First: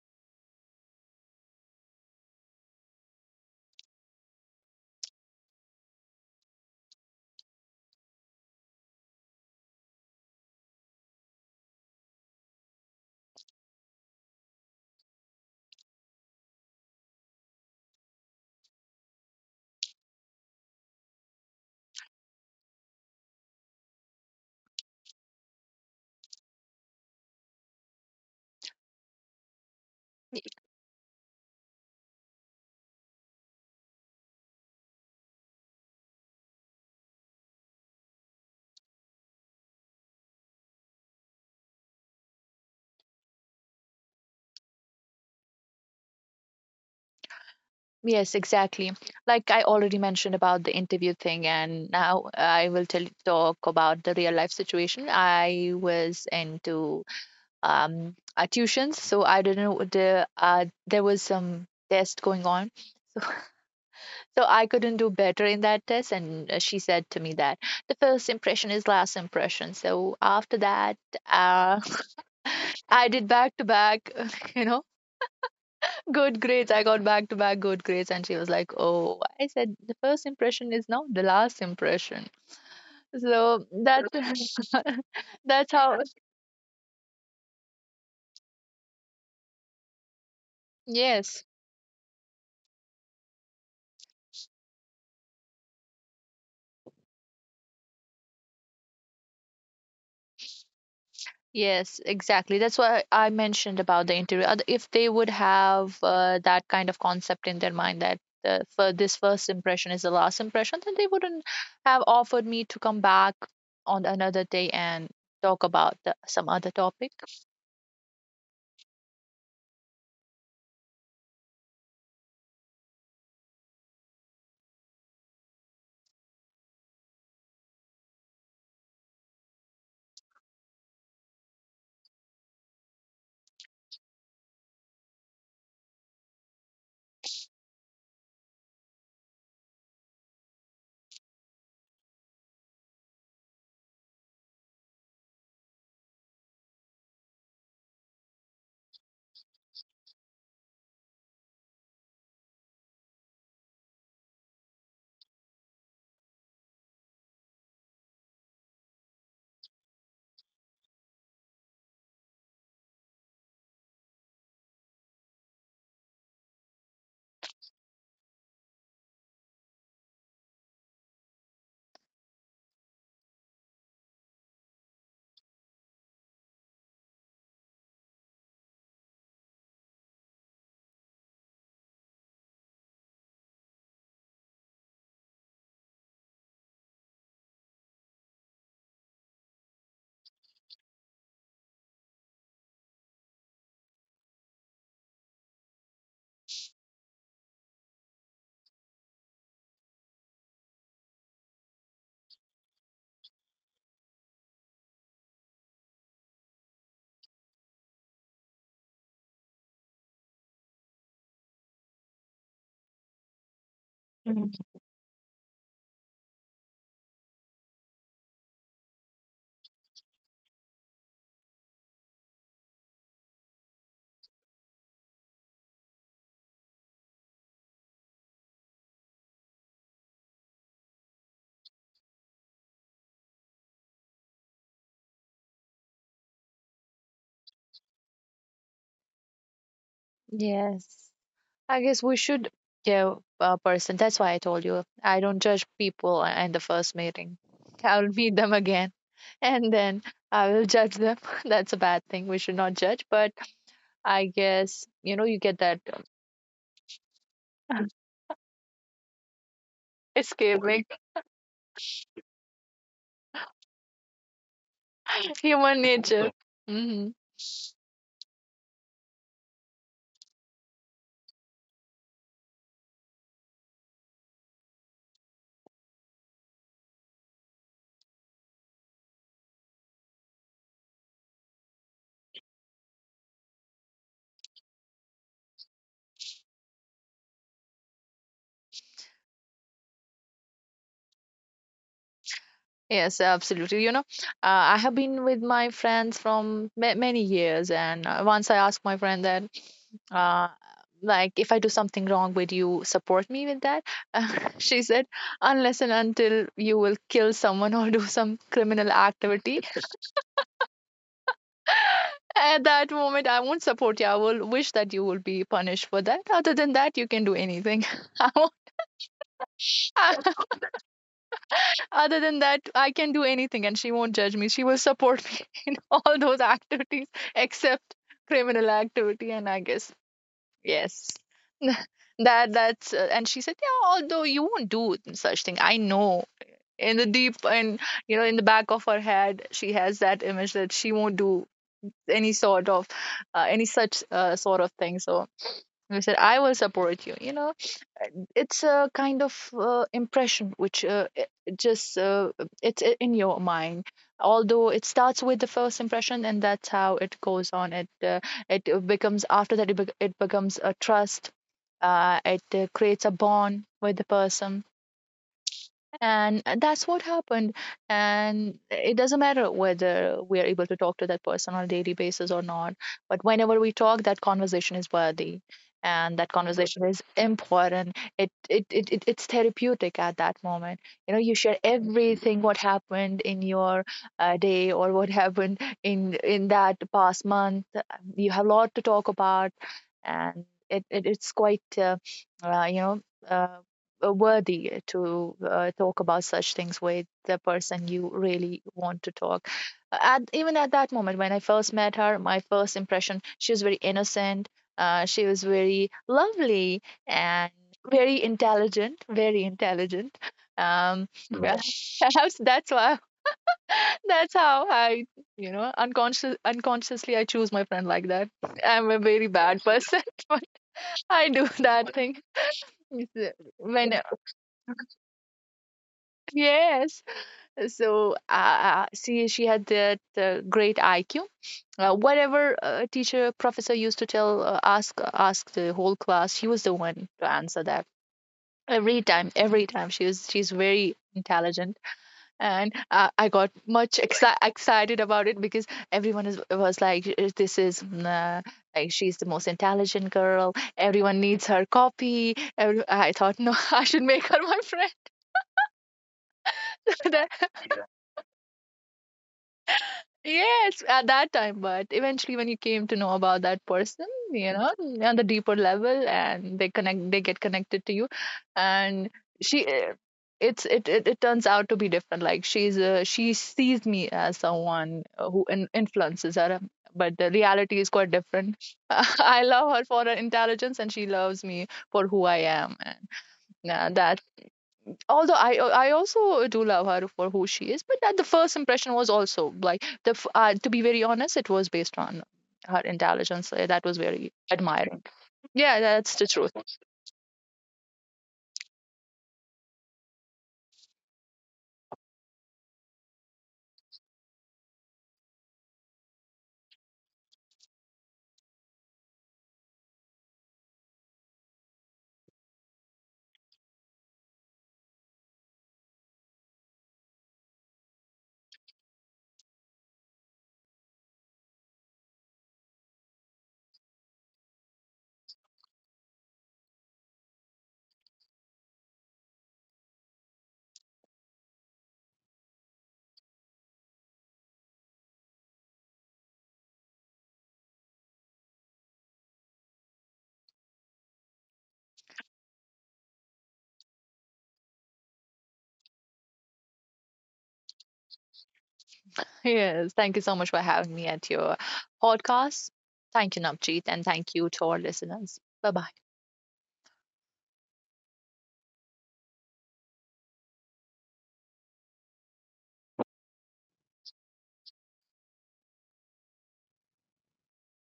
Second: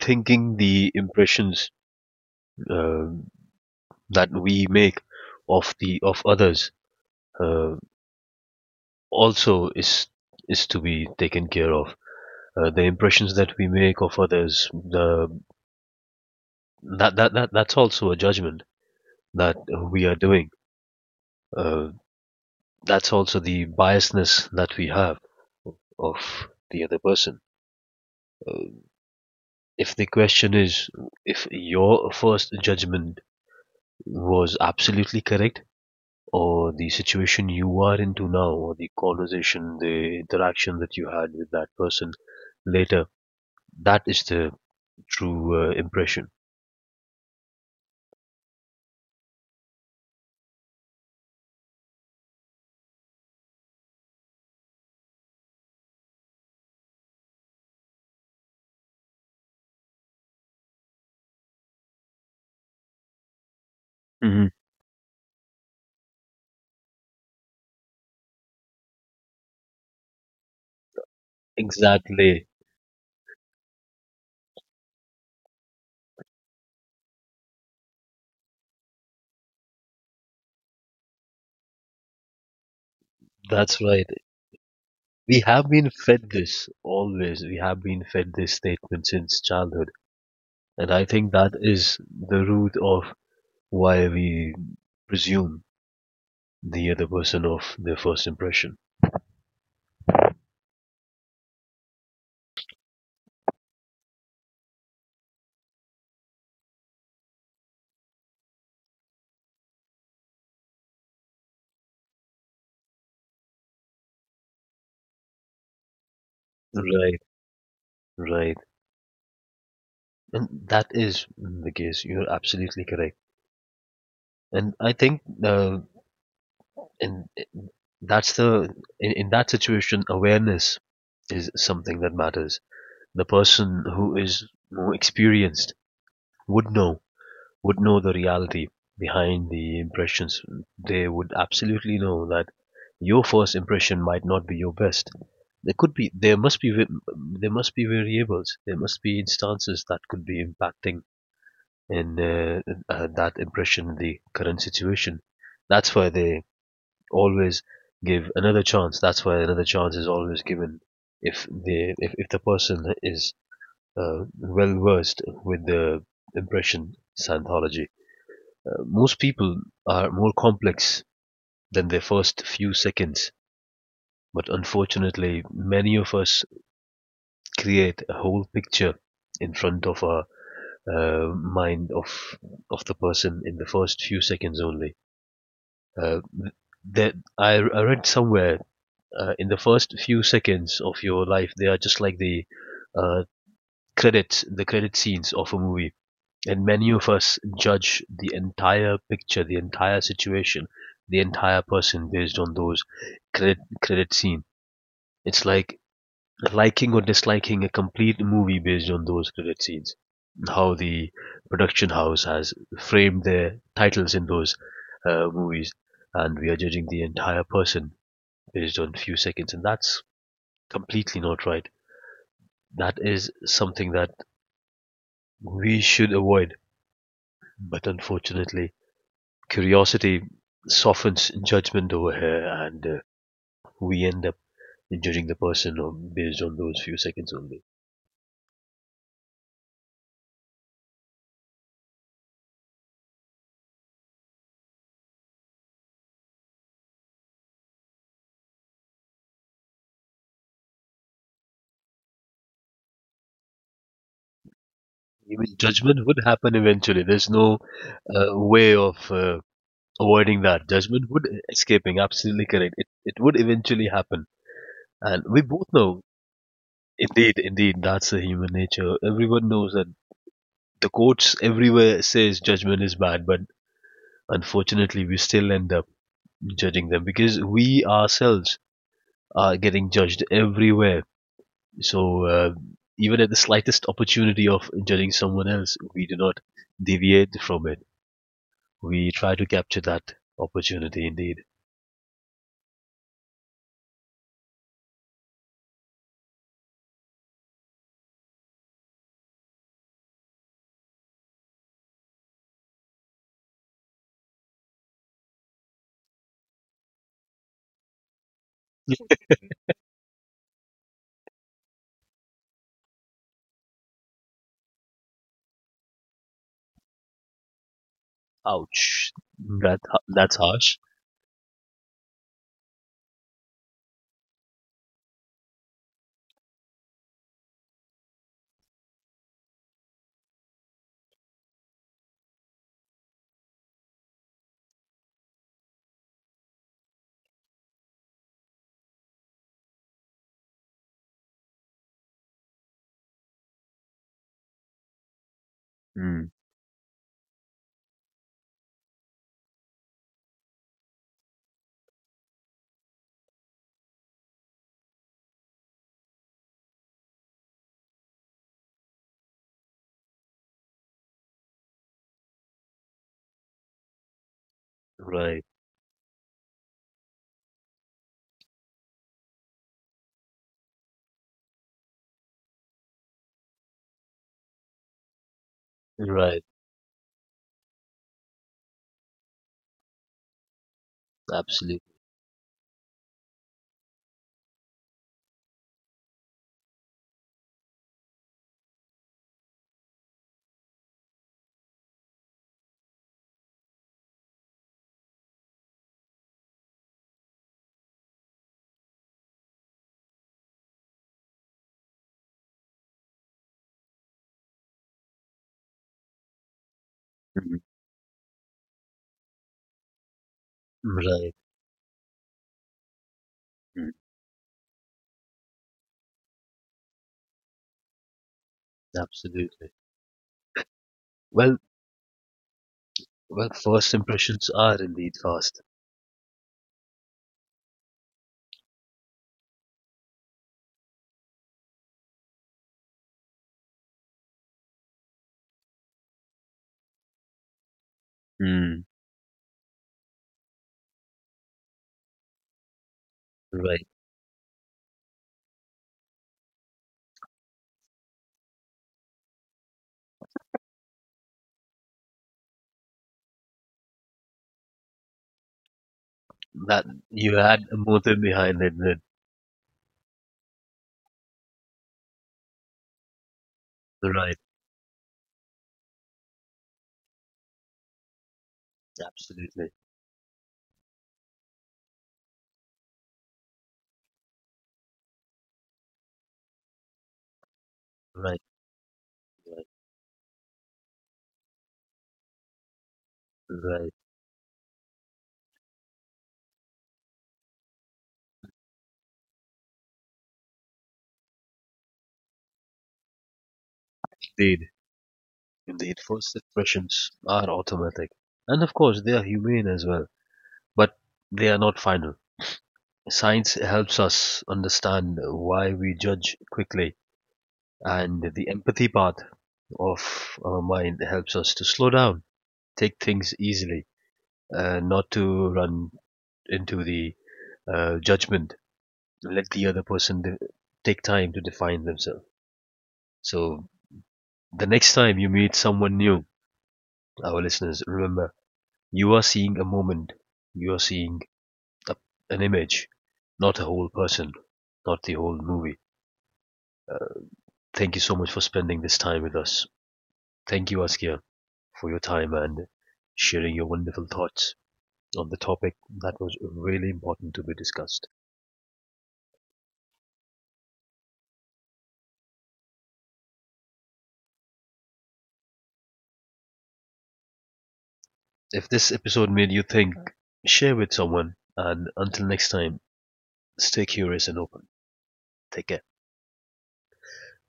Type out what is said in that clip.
rethinking the impressions uh, that we make of the of others uh, also is to be taken care of. The impressions that we make of others, the that that, that that's also a judgment that we are doing. Uh, that's also the biasness that we have of the other person. If the question is if your first judgment was absolutely correct, or the situation you are into now or the interaction that you had with that person later, that is the true impression. Yes, exactly. Like I already mentioned about the interview thing, and now I will tell talk about the real life situation. I was into tuitions, so I didn't know the there was some test going on, so Hmm. I couldn't do better in that test. And she said to me that the first impression is last impression. So after that, uh, Exactly. I did back to back, you know, good grades. I got back to back good grades. And she was like, Oh, I said the first impression is now the last impression. So That's that right, we have that's been how fed this always, we have been fed this statement since childhood, and I think yes. that is the root of why we presume the other person of their first impression. Yes, exactly. That's why I mentioned about the interview. If they would have that kind of concept in their mind that for this first impression is the last impression, then they wouldn't have offered me to come back on another day and talk about some other topic. Right, right. And that is the case. You're absolutely correct. And I think and it- that's the in that situation awareness is something that matters. The person who is more experienced would know, would know the reality behind the impressions. They would absolutely know that your first impression might not be your best. There could be, there must be variables, there must be instances that could be impacting in that impression, the current situation. That's why they always give another chance. That's why another chance is always given if the person is well versed with the impression anthology. Most people are more complex than their first few seconds, but unfortunately, many of us create a whole picture in front of our mind of the person in the first few seconds only. Uh, that I read somewhere in the first few seconds of your life, they are just like the uh, credits, the credit scenes of a movie. And many of us judge the entire picture, the entire situation, the entire person based on those credit scene. It's like liking or disliking a complete movie based on those credit scenes. How the production house has framed their titles in Mhm. those movies, and we are judging the entire person based on few seconds, and that's completely not right. That is something that we should avoid. But unfortunately, curiosity softens judgment over here, and we end up judging the person based on those few seconds only. Yes, I guess we should give a person. That's why I told you I don't judge people in the first meeting. I'll meet them again and then I will judge them. That's a bad thing. We should not judge, but I guess, you know, you Even get that judgment would happen eventually. There's no way of avoiding that. escaping, Judgment would escaping. Absolutely correct. It would eventually happen, and we both human know. nature. Hmm. Indeed, indeed, that's the human nature. Everyone knows that the courts everywhere says judgment is bad, but unfortunately, we still end up judging them because we ourselves are getting judged everywhere. So even at the slightest opportunity of judging someone else, we do not deviate from it. We try to capture that opportunity. Indeed. Yes, absolutely. You know, I have been with my friends from many years, and once I asked my friend that uh, like, if I do something wrong, would you support me with that? She said, unless and until you will kill someone or do some criminal activity, at that moment I won't support you. I will wish that you will be punished for that. Other than that, you can do anything. I won't- Ouch, that that's harsh. Other than that, I can do anything, and she won't judge me. She will support me in all those activities except criminal activity. And I guess yes, that that's and she said, yeah, although you won't do such thing, I know in the deep, and you know, in the back of her head she has that image that she won't do any sort of any such sort of thing. So I said, Mm. I will support you, you know. It's a kind of impression which it just it's in your mind. Although it starts with the first impression, and that's how it goes on. It it becomes after that, it becomes a trust. It creates a bond with the person. Right, And that's what happened, and it doesn't matter whether we are able to talk to that person on a daily basis or not, but whenever we talk, that conversation is worthy, and that right, conversation is important. It's therapeutic at that moment, you know. You share absolutely, everything what happened in your day, or what happened in that past month. You have a lot to talk about, and it it's quite you know, uh, worthy to talk about such things with the person you really want to talk. At even at that moment when I first met her, my first impression, she was very innocent. She was very lovely and mm, very intelligent, very intelligent. um right, Mm. Yeah, perhaps that's why, mm, that's how I, you know, unconsciously I choose my friend like that. I'm a very bad absolutely. person, but I do Well, that thing. It's, well, when, first impressions are indeed fast. yes, so she had that great IQ. Whatever teacher professor used to tell ask the whole class, she was the one to answer that Mm. every time. Every time, she's very intelligent, and I got Right, much excited about it because was like, this is like she's the most intelligent girl. Everyone needs her copy." I thought, no, I should make her my friend. that That- you had a motive behind it then. Yes, at that time, but eventually when you came to know about that person, Right, you know, on the deeper level, and they get connected to you. And she absolutely. eh, it, it turns out to be different. Like, she's she sees me as someone who influences her, but the reality is quite Right, different. I love her for her intelligence, and she loves me for who I am. right. And although I also do love her for who she is, but that the first impression was also like to be very honest, it was based on her intelligence. That was very Indeed, admiring. Yeah, indeed. that's the First truth. impressions are automatic. And of course, they are humane as well, but they are not final. Science helps us understand why we judge quickly, and the empathy part of our mind helps us to slow down, take things easily, not to run into the judgment. Let the other person take time to define themselves. So, the next time you meet someone new, our listeners, remember, you are seeing a moment, you are seeing a, an image, not a whole person, not the whole movie. Thank you so much for spending this time with us. Thank you, Askia, for your time and sharing your wonderful thoughts on the topic that was really important to be discussed. Yes, thank you so much for having me at your podcast. Thank you, Navjeet, and thank you to our listeners. Bye bye. If this episode made you think, share with someone, and until next time, stay curious and open. Take care.